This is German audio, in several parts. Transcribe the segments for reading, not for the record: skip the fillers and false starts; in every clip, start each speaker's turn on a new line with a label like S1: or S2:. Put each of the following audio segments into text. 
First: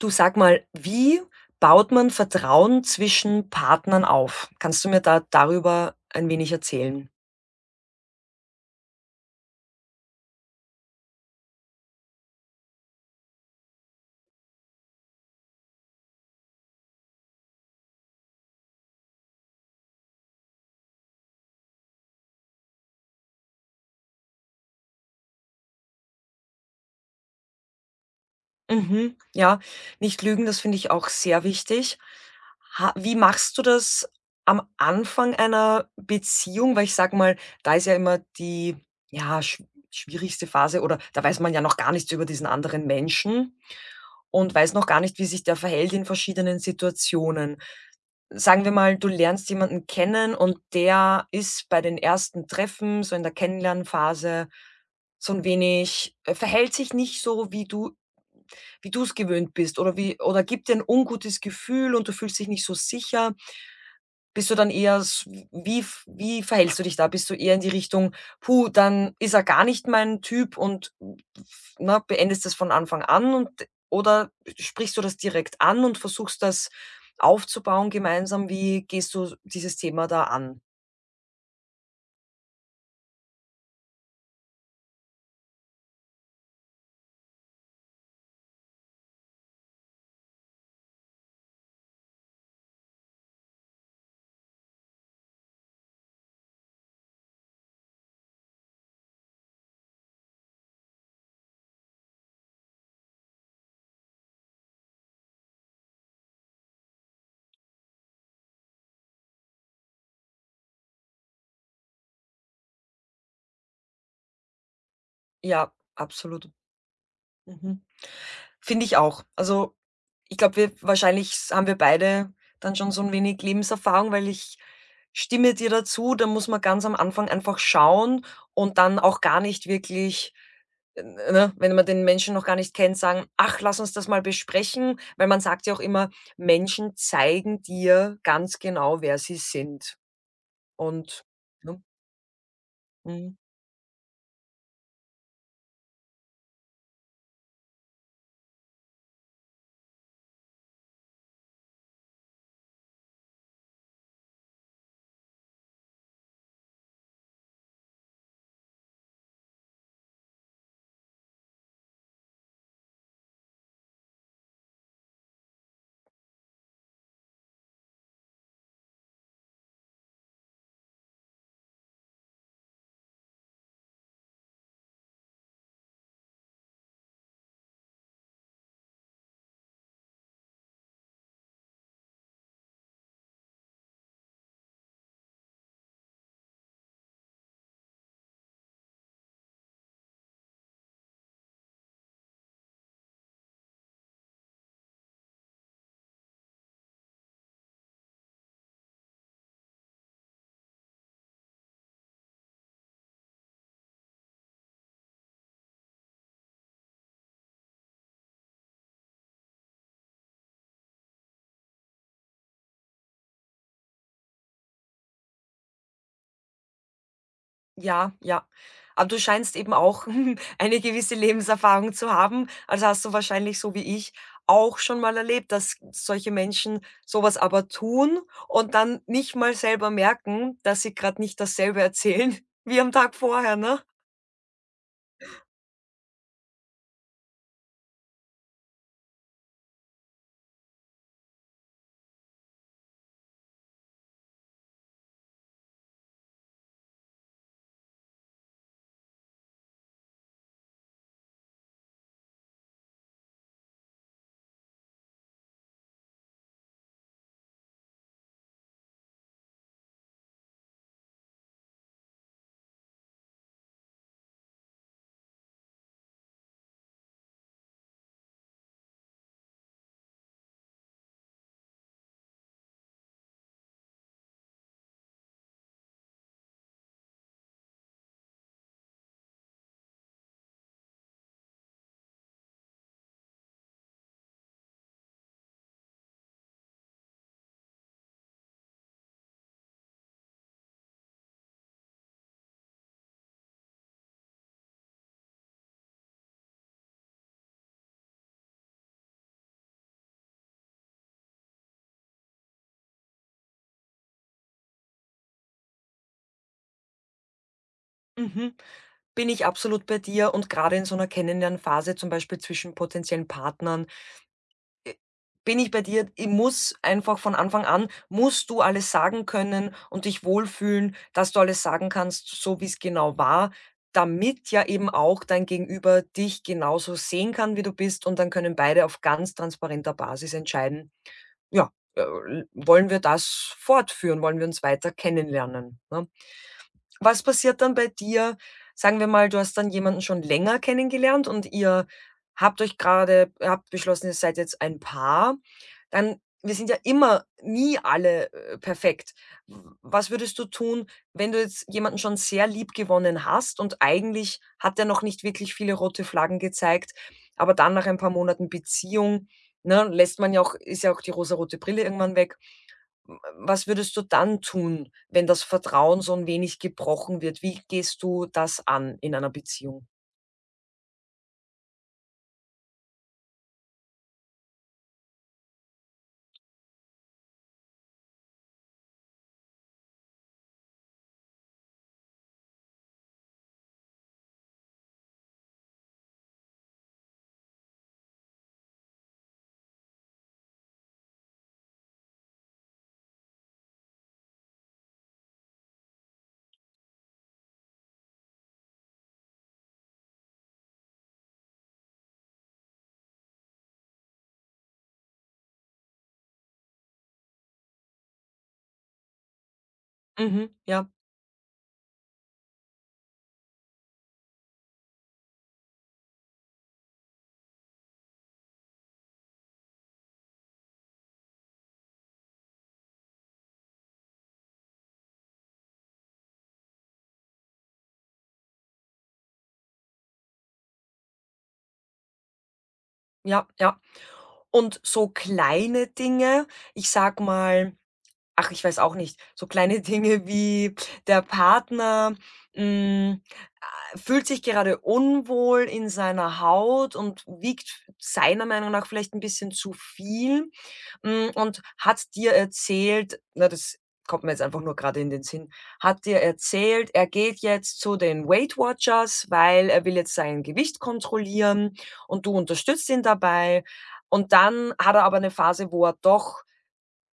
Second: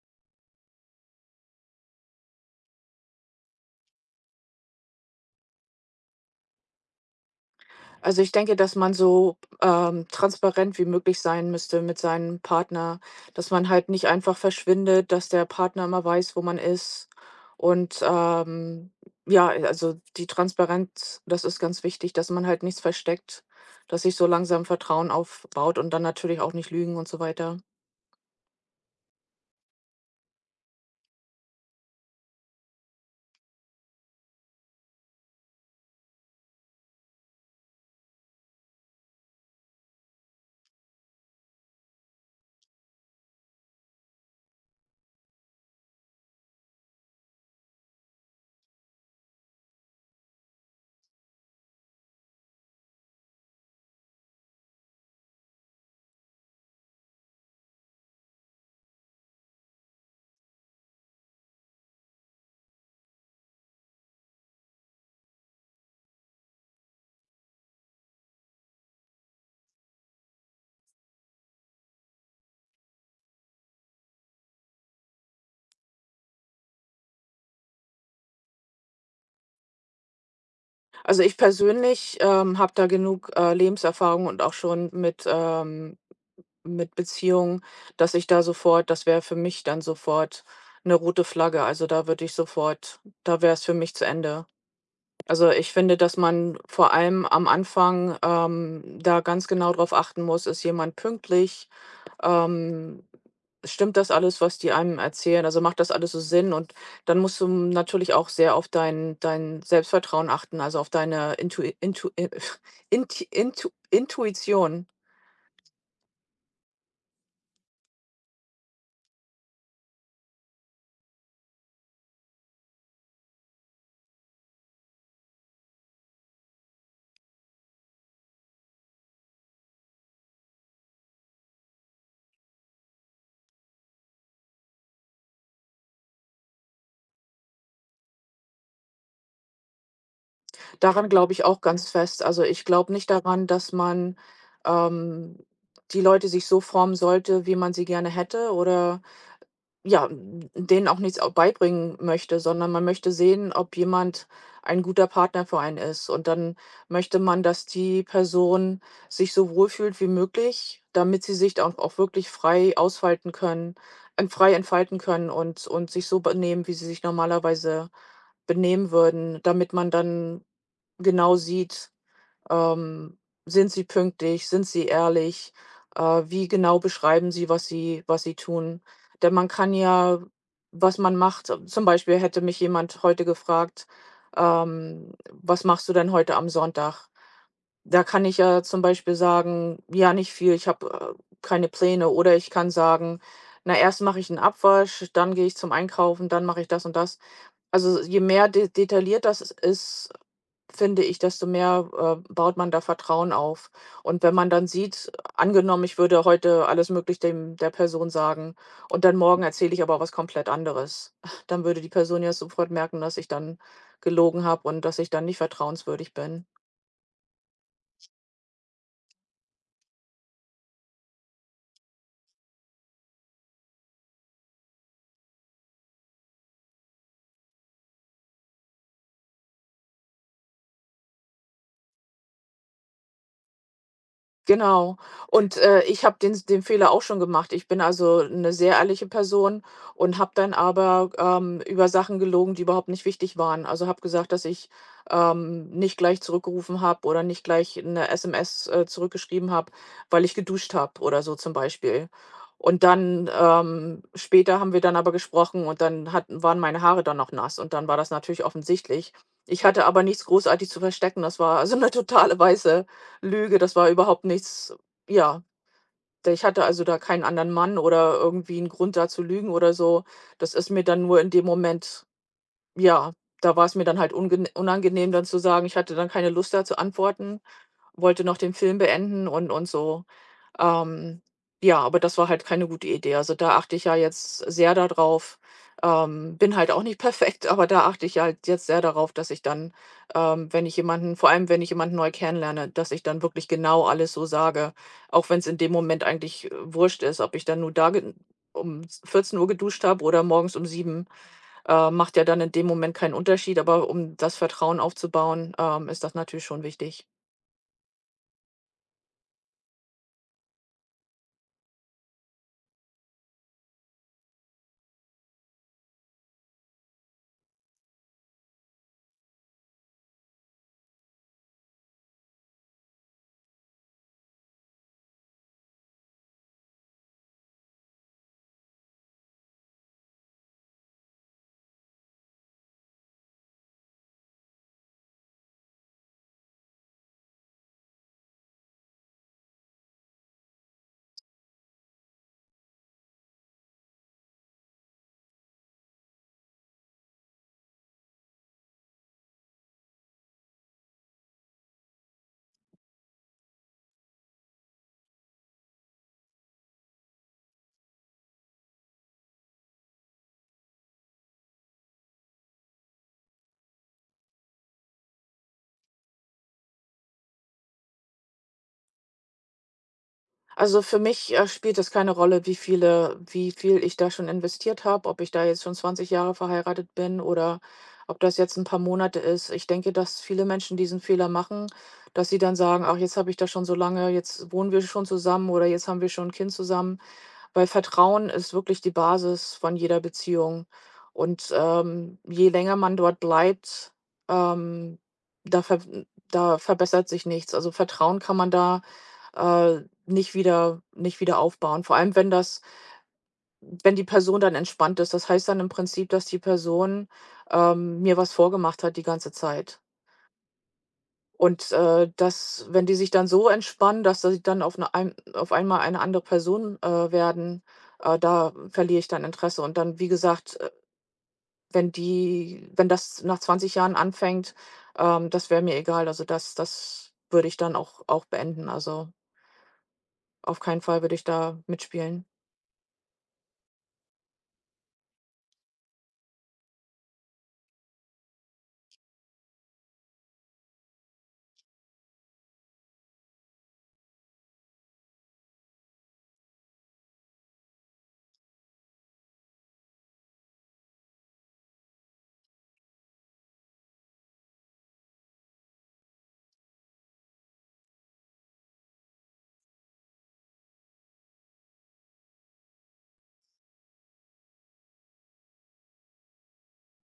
S1: Du, sag mal, wie baut man Vertrauen zwischen Partnern auf? Kannst du mir da darüber ein wenig erzählen?
S2: Also, ich denke, dass man so, transparent wie möglich sein müsste mit seinem Partner, dass man halt nicht einfach verschwindet, dass der Partner immer weiß, wo man ist. Und, ja, also, die Transparenz, das ist ganz wichtig, dass man halt nichts versteckt, dass sich so langsam Vertrauen aufbaut und dann natürlich auch nicht lügen und so weiter.
S1: Mhm, ja, nicht lügen, das finde ich auch sehr wichtig. Ha, wie machst du das am Anfang einer Beziehung? Weil ich sag mal, da ist ja immer die, ja, schwierigste Phase, oder da weiß man ja noch gar nichts über diesen anderen Menschen und weiß noch gar nicht, wie sich der verhält in verschiedenen Situationen. Sagen wir mal, du lernst jemanden kennen und der ist bei den ersten Treffen, so in der Kennenlernphase, so ein wenig verhält sich nicht so, wie du es gewöhnt bist, oder wie oder gibt dir ein ungutes Gefühl und du fühlst dich nicht so sicher. Bist du dann eher s wie f wie verhältst du dich da? Bist du eher in die Richtung: „Puh, dann ist er gar nicht mein Typ“ und f ne, beendest das von Anfang an, und oder sprichst du das direkt an und versuchst das aufzubauen gemeinsam? Wie gehst du dieses Thema da an?
S2: Also, ich persönlich, habe da genug, Lebenserfahrung und auch schon mit Beziehungen, dass ich da sofort das wäre für mich dann sofort eine rote Flagge. Also, da würde ich sofort da wäre es für mich zu Ende. Also, ich finde, dass man vor allem am Anfang, da ganz genau drauf achten muss: Ist jemand pünktlich? Ähm, stimmt das alles, was die einem erzählen? Also, macht das alles so Sinn? Und dann musst du natürlich auch sehr auf dein Selbstvertrauen achten, also auf deine Intui Intu Inti Intu Intuition.
S1: Ja, absolut. Mhm. Finde ich auch. Also, ich glaube, wir wahrscheinlich s haben wir beide dann schon so ein wenig Lebenserfahrung, weil ich stimme dir dazu. Da muss man ganz am Anfang einfach schauen und dann auch gar nicht wirklich, n ne, wenn man den Menschen noch gar nicht kennt, sagen: „Ach, lass uns das mal besprechen“, weil man sagt ja auch immer, Menschen zeigen dir ganz genau, wer sie sind,
S2: Daran
S1: und
S2: glaube ich auch
S1: ne?
S2: ganz fest. Also, ich glaube nicht
S1: Mhm.
S2: daran, dass man, ähm die Leute sich so formen sollte, wie man sie gerne hätte, oder, ja, n denen auch nichts au beibringen möchte, sondern man möchte sehen, ob jemand ein guter Partner für einen ist. Und dann möchte man, dass die Person sich so wohlfühlt wie möglich, damit sie sich dann auch wirklich frei entfalten können und sich so benehmen, wie sie sich normalerweise benehmen würden, damit man dann genau sieht, ähm, sind sie pünktlich, sind sie ehrlich, wie genau beschreiben sie, was sie tun? Denn man kann ja was man macht zum Beispiel hätte mich jemand heute gefragt: „Was machst du denn heute am Sonntag?" Da kann ich ja zum Beispiel sagen: „Ja, nicht viel, ich habe, keine Pläne." Oder ich kann sagen: „Na, erst mache ich einen Abwasch, dann gehe ich zum Einkaufen, dann mache ich das und das." Also, je mehr de detailliert das ist, finde ich, desto mehr, baut man da Vertrauen auf. Und wenn man dann sieht, angenommen, ich würde heute alles möglich dem der Person sagen und dann morgen erzähle ich aber was komplett anderes. Dann würde die Person ja sofort merken, dass ich dann gelogen habe und dass ich dann nicht vertrauenswürdig bin.
S1: Ja, ja. Aber du scheinst eben auch eine gewisse Lebenserfahrung zu haben. Also hast du wahrscheinlich, so wie ich, auch schon mal erlebt, dass solche Menschen sowas aber tun und dann nicht mal selber merken, dass sie gerade nicht dasselbe erzählen wie am Tag vorher, ne?
S2: Genau. Und, ich habe den Fehler auch schon gemacht. Ich bin also eine sehr ehrliche Person und habe dann aber, über Sachen gelogen, die überhaupt nicht wichtig waren. Also, habe gesagt, dass ich, nicht gleich zurückgerufen habe oder nicht gleich 'ne SMS, zurückgeschrieben habe, weil ich geduscht habe oder so zum Beispiel. Und dann, später haben wir dann aber gesprochen und dann hatten waren meine Haare dann noch nass und dann war das natürlich offensichtlich. Ich hatte aber nichts großartig zu verstecken. Das war also eine totale weiße Lüge, das war überhaupt nichts, ja, d ich hatte also da keinen anderen Mann oder irgendwie einen Grund, da zu lügen oder so. Das ist mir dann nur in dem Moment, ja, da war es mir dann halt ungene unangenehm, dann zu sagen, ich hatte dann keine Lust, da zu antworten, wollte noch den Film beenden und so. Ähm, ja, aber das war halt keine gute Idee. Also, da achte ich ja jetzt sehr darauf. Bin halt auch nicht perfekt, aber da achte ich halt jetzt sehr darauf, dass ich dann, wenn ich jemanden vor allem, wenn ich jemanden neu kennenlerne, dass ich dann wirklich genau alles so sage, auch wenn es in dem Moment eigentlich, wurscht ist, ob ich dann nur da ge um 14 Uhr geduscht habe oder morgens um 7. Macht ja dann in dem Moment keinen Unterschied, aber um das Vertrauen aufzubauen, ist das natürlich schon wichtig.
S1: Mhm. Bin ich absolut bei dir, und gerade in so 'ner Kennenlernphase, zum Beispiel zwischen potenziellen Partnern. Äh, Bin ich bei dir. Ich muss einfach von Anfang an, musst du alles sagen können und dich wohlfühlen, dass du alles sagen kannst, so wie es genau war, damit ja eben auch dein Gegenüber dich genauso sehen kann, wie du bist, und dann können beide auf ganz transparenter Basis entscheiden: „Ja, äh, wollen wir das fortführen? Wollen wir uns weiter kennenlernen?“, ne? Was passiert dann bei dir? Sagen wir mal, du hast dann jemanden schon länger kennengelernt und ihr habt euch gerade, habt beschlossen, ihr seid jetzt ein Paar. Dann, wir sind ja immer nie alle, perfekt. W Was würdest du tun, wenn du jetzt jemanden schon sehr lieb gewonnen hast und eigentlich hat er noch nicht wirklich viele rote Flaggen gezeigt, aber dann nach ein paar Monaten Beziehung, ne, lässt man ja auch, ist ja auch die rosarote Brille irgendwann weg, was würdest du dann tun, wenn das Vertrauen so ein wenig gebrochen wird? Wie gehst du das an in einer Beziehung?
S2: Also, für mich, spielt es keine Rolle, wie viel ich da schon investiert habe, ob ich da jetzt schon 20 Jahre verheiratet bin oder ob das jetzt ein paar Monate ist. Ich denke, dass viele Menschen diesen Fehler machen, dass sie dann sagen: „Ach, jetzt habe ich das schon so lange, jetzt wohnen wir schon zusammen oder jetzt haben wir schon ein Kind zusammen." Weil Vertrauen ist wirklich die Basis von jeder Beziehung. Und, je länger man dort bleibt, ähm, da ver da verbessert sich nichts. Also, Vertrauen kann man da, nicht wieder aufbauen. Vor allem, wenn die Person dann entspannt ist. Das heißt dann im Prinzip, dass die Person, mir was vorgemacht hat die ganze Zeit.
S1: Mhm, ja,
S2: Und, das wenn die sich dann so entspannen, dass sie dann auf einmal eine andere Person, werden, da verliere ich dann Interesse. Und dann, wie gesagt, wenn das nach 20 Jahren anfängt, das wäre mir egal. Also, das würde ich dann auch beenden. Also, auf keinen Fall würde ich da mitspielen.
S1: ja, ja. Und so kleine Dinge, ich sag mal, ach, ich weiß auch nicht. So kleine Dinge wie der Partner, hm, fühlt sich gerade unwohl in seiner Haut und wiegt seiner Meinung nach vielleicht 'n bisschen zu viel, hm, und hat dir erzählt, na, das kommt mir jetzt einfach nur grade in den Sinn, hat dir erzählt, er geht jetzt zu den Weight Watchers, weil er will jetzt sein Gewicht kontrollieren und du unterstützt ihn dabei. Und dann hat er aber 'ne Phase, wo er doch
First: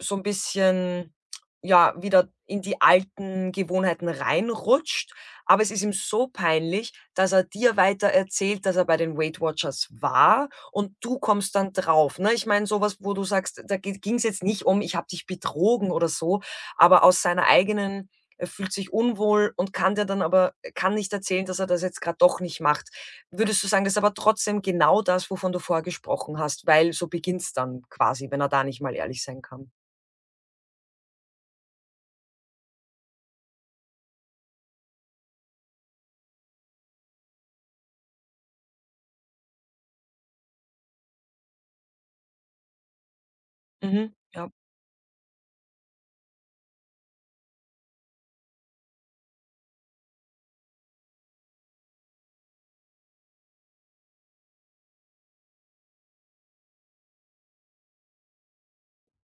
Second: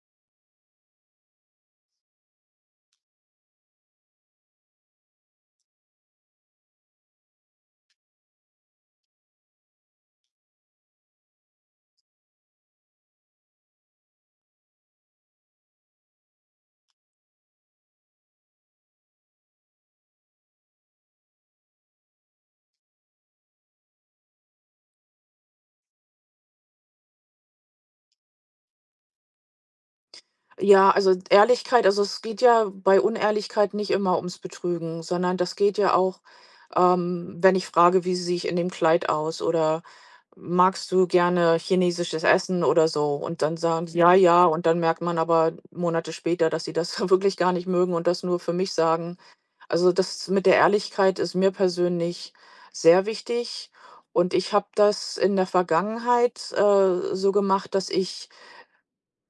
S1: so ein bisschen, ja, wieder in die alten Gewohnheiten reinrutscht, aber es ist ihm so peinlich, dass er dir weiter erzählt, dass er bei den Weight Watchers war, und du kommst dann drauf, ne? Ich meine, sowas, wo du sagst, da ging es jetzt nicht um: „Ich habe dich betrogen“ oder so, aber aus seiner eigenen, er fühlt sich unwohl und kann dir dann aber kann nicht erzählen, dass er das jetzt gerade doch nicht macht. Würdest du sagen, das ist aber trotzdem genau das, wovon du vorher gesprochen hast, weil so beginnt's dann quasi, wenn er da nicht mal ehrlich sein kann?
S2: Ja, also, Ehrlichkeit also es geht ja bei Unehrlichkeit nicht immer ums Betrügen, sondern das geht ja auch, wenn ich frage: „Wie sehe ich in dem Kleid aus?" oder „Magst du gerne chinesisches Essen?" oder so. Und dann sagen die: „Ja,
S1: Mhm,
S2: ja."
S1: ja,
S2: Und dann merkt man aber Monate später, dass sie das wirklich gar nicht mögen und das nur für mich sagen. Also, das mit der Ehrlichkeit ist mir persönlich sehr wichtig, und ich habe das in der Vergangenheit, so gemacht, dass ich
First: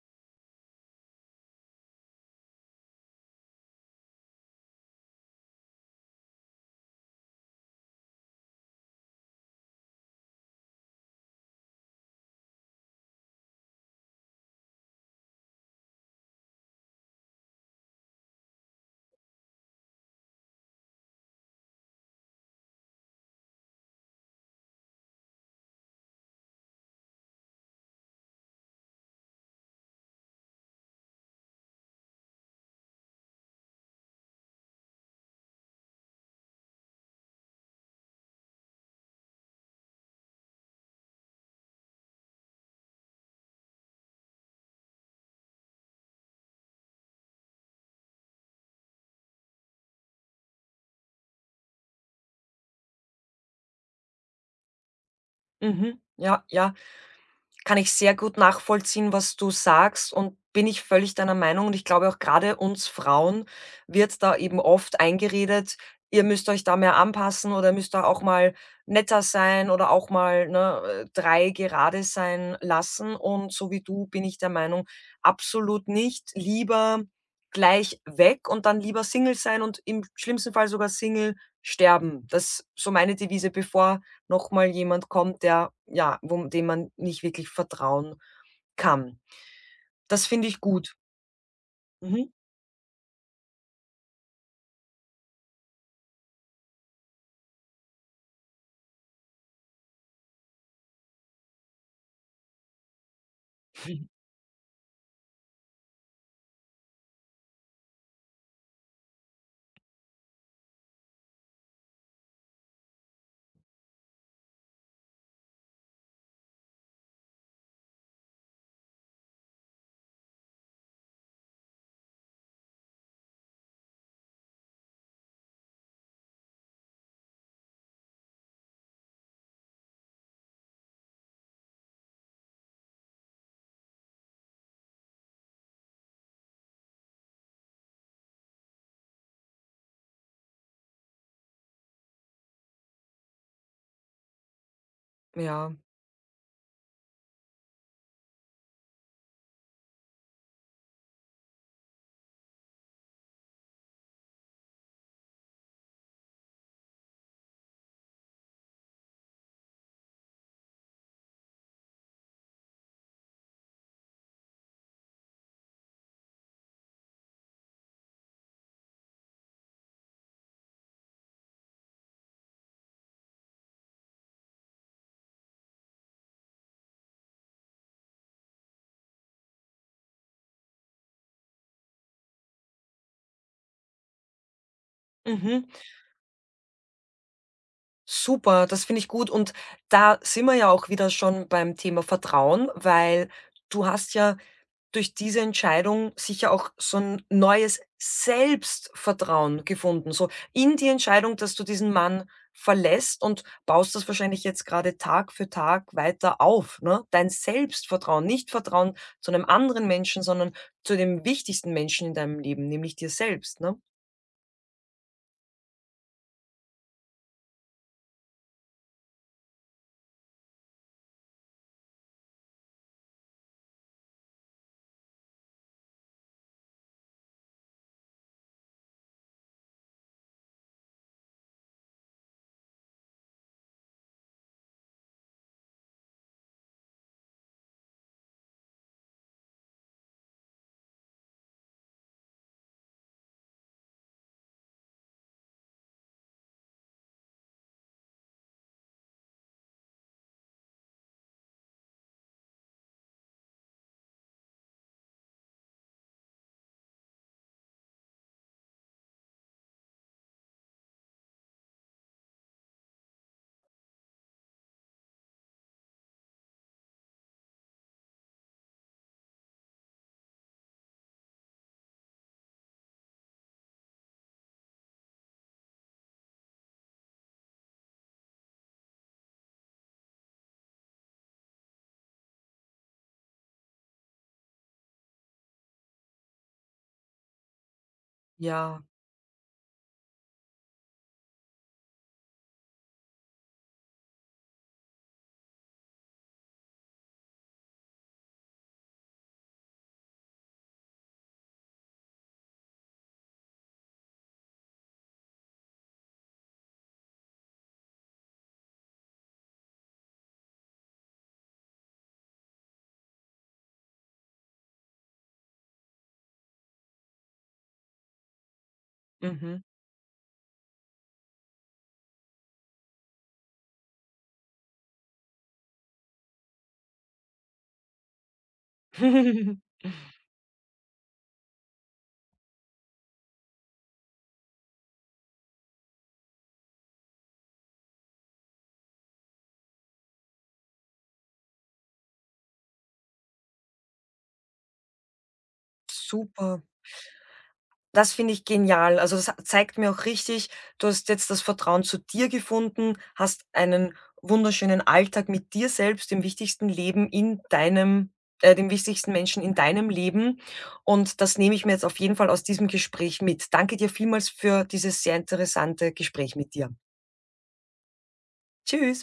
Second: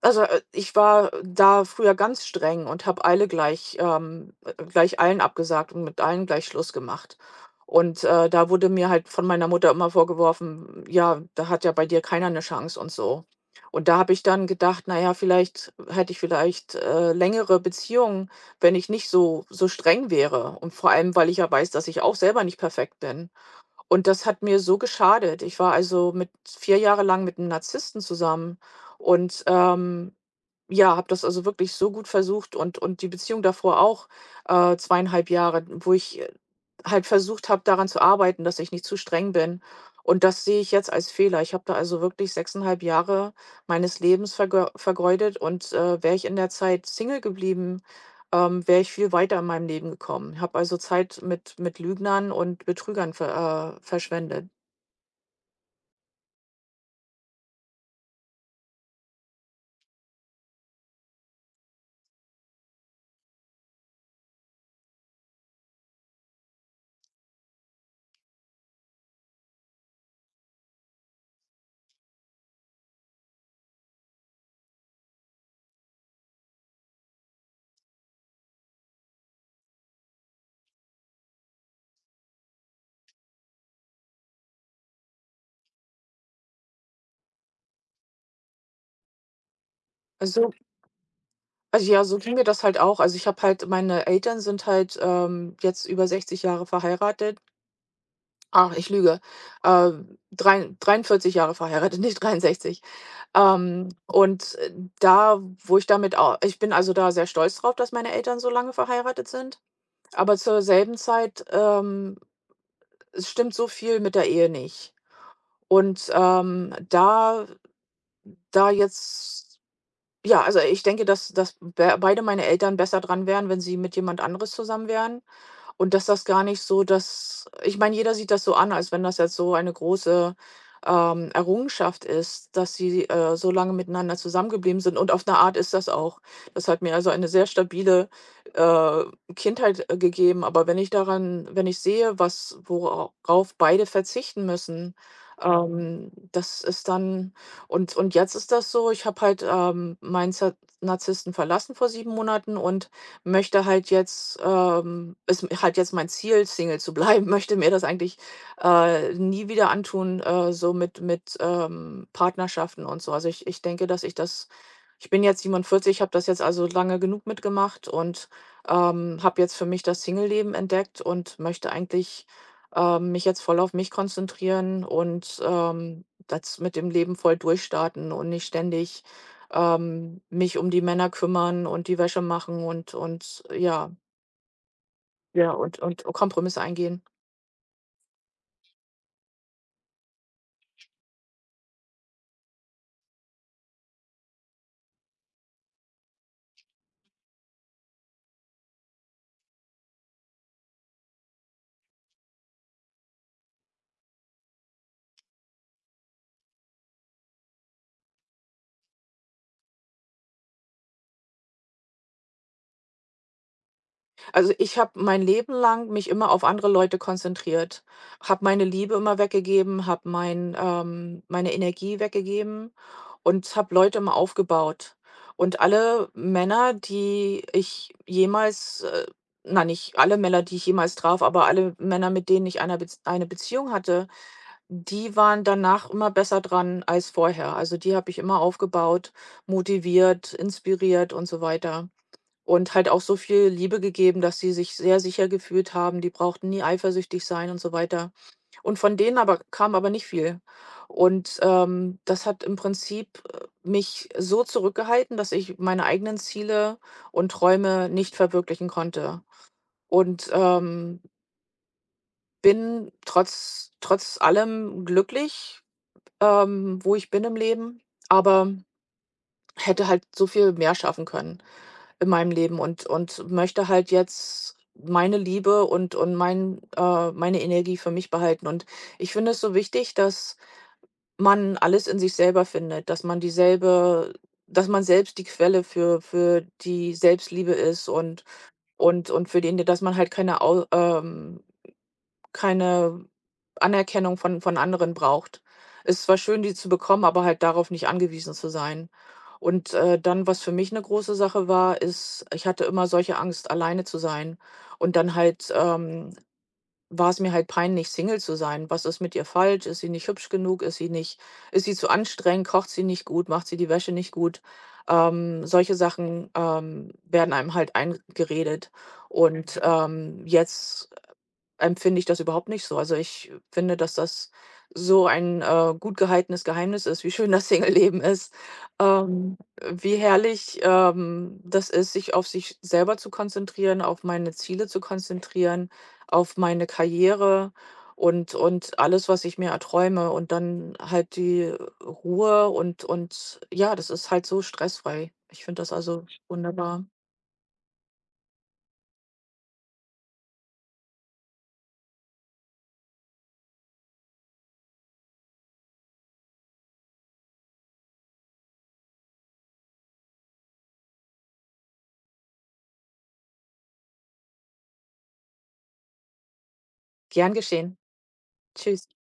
S2: also, äh, ich war da früher ganz streng und habe alle gleich gleich allen abgesagt und mit allen gleich Schluss gemacht. Und, da wurde mir halt von meiner Mutter immer vorgeworfen: „Ja, da hat ja bei dir keiner eine Chance" und so. Und da habe ich dann gedacht: „Na ja, vielleicht, längere Beziehungen, wenn ich nicht so streng wäre." Und vor allem, weil ich ja weiß, dass ich auch selber nicht perfekt bin. Und das hat mir so geschadet. Ich war also mit 4 Jahre lang mit einem Narzissten zusammen und, ja, habe das also wirklich so gut versucht, und die Beziehung davor auch, 2,5 Jahre, wo ich, halt versucht habe, daran zu arbeiten, dass ich nicht zu streng bin. Und das sehe ich jetzt als Fehler. Ich habe da also wirklich 6,5 Jahre meines Lebens vergeudet, und, wäre ich in der Zeit Single geblieben, wäre ich viel weiter in meinem Leben gekommen. Ich habe also Zeit mit Lügnern und Betrügern verschwendet.
S1: mhm, ja, ja. Kann ich sehr gut nachvollziehen, was du sagst, und bin ich völlig deiner Meinung, und ich glaube auch, gerade uns Frauen wird da eben oft eingeredet: „Ihr müsst euch da mehr anpassen oder müsst da auch mal netter sein oder auch mal, ne, 3 gerade sein lassen.“ Und so wie du bin ich der Meinung, absolut nicht. Lieber gleich weg und dann lieber Single sein und im schlimmsten Fall sogar Single sterben. Das ist so meine Devise, bevor noch mal jemand kommt, der, ja, wo dem man nicht wirklich vertrauen kann. Das finde
S2: Also
S1: ich gut.
S2: also, ja, so
S1: Mhm.
S2: ging mir das halt auch. Also, ich habe halt meine Eltern sind halt, jetzt über 60 Jahre verheiratet. Ach, ich lüge. 43 Jahre verheiratet, nicht 63. Ähm, und, äh, Da, wo ich damit auch, ich bin also da sehr stolz drauf, dass meine Eltern so lange verheiratet sind, aber zur selben Zeit, es stimmt so viel mit der Ehe nicht. Und, da jetzt, ja, also ich denke, dass be beide meine Eltern besser dran wären, wenn sie mit jemand anderes zusammen wären. Und dass das gar nicht so dass Ich meine, jeder sieht das so an, als wenn das jetzt so eine große, Errungenschaft ist, dass sie, so lange miteinander zusammengeblieben sind. Und auf eine Art ist das auch. Das hat mir also eine sehr stabile, äh, Kindheit, gegeben. Aber wenn ich sehe, was worauf beide verzichten müssen,
S1: Ja.
S2: das ist dann und jetzt ist das so, ich habe halt, meinen Za Narzissten verlassen vor 7 Monaten und Möchte halt jetzt ist halt jetzt mein Ziel, Single zu bleiben. Möchte mir das eigentlich, nie wieder antun, so mit Partnerschaften und so. Also, ich denke, dass ich das Ich bin jetzt 47, habe das jetzt also lange genug mitgemacht, und, habe jetzt für mich das Singleleben entdeckt und möchte eigentlich, mich jetzt voll auf mich konzentrieren und, das mit dem Leben voll durchstarten und nicht ständig mich um die Männer kümmern und die Wäsche machen und ja, ja,
S1: Mhm.
S2: und Kompromisse eingehen.
S1: Super, das finde ich gut, und da sind wir ja auch wieder schon beim Thema Vertrauen, weil du hast ja durch diese Entscheidung sicher auch so ein neues Selbstvertrauen gefunden, so in die Entscheidung, dass du diesen Mann verlässt, und baust das wahrscheinlich jetzt gerade Tag für Tag weiter auf, ne? Dein Selbstvertrauen, nicht Vertrauen zu einem anderen Menschen, sondern zu dem wichtigsten Menschen in deinem Leben, nämlich dir selbst, ne?
S2: Also, ich habe mein Leben lang mich immer auf andere Leute konzentriert, habe meine Liebe immer weggegeben, habe meine Energie weggegeben und habe Leute immer aufgebaut. Und alle Männer, die ich jemals na, nicht alle Männer, die ich jemals traf, aber alle Männer, mit denen ich eine Beziehung hatte, die waren danach immer besser dran als vorher. Also, die habe ich immer aufgebaut, motiviert, inspiriert und so weiter. Und halt auch so viel Liebe gegeben, dass sie sich sehr sicher gefühlt haben. Die brauchten nie eifersüchtig sein und so weiter. Und von denen aber kam aber nicht viel. Und, das hat im Prinzip, mich so zurückgehalten, dass ich meine eigenen Ziele und Träume nicht verwirklichen konnte. Und, bin trotz allem glücklich, wo ich bin im Leben, aber hätte halt so viel mehr schaffen können in meinem Leben und möchte halt jetzt meine Liebe und meine Energie für mich behalten. Und ich finde es so wichtig, dass man alles in sich selber findet, dass man selbst die Quelle für die Selbstliebe ist
S1: Ja,
S2: und für den dass man halt keine Anerkennung von anderen braucht. Es war schön, die zu bekommen, aber halt darauf nicht angewiesen zu sein. Und, dann, was für mich eine große Sache war, ist, ich hatte immer solche Angst, alleine zu sein. Und dann halt, war es mir halt peinlich, Single zu sein. Was ist mit ihr falsch? Ist sie nicht hübsch genug? Ist sie nicht Ist sie zu anstrengend? Kocht sie nicht gut? Macht sie die Wäsche nicht gut? Solche Sachen, werden einem halt eingeredet. Und,
S1: mhm.
S2: jetzt empfinde ich das überhaupt nicht so. Also, ich finde, dass das so ein, gut gehaltenes Geheimnis ist, wie schön das Singleleben ist, wie herrlich, das ist, sich auf sich selber zu konzentrieren, auf meine Ziele zu konzentrieren, auf meine Karriere und alles, was ich mir erträume, und dann halt die Ruhe und ja, das ist halt so stressfrei. Ich finde das also
S1: Super.
S2: wunderbar.
S1: Das finde ich genial. Also, das zeigt mir auch richtig, du hast jetzt das Vertrauen zu dir gefunden, hast einen wunderschönen Alltag mit dir selbst, dem wichtigsten Leben in deinem dem wichtigsten Menschen in deinem Leben. Und das nehme ich mir jetzt auf jeden Fall aus diesem Gespräch mit. Danke dir vielmals für dieses sehr interessante Gespräch mit dir.
S2: Gern geschehen. Tschüss.
S1: Tschüss.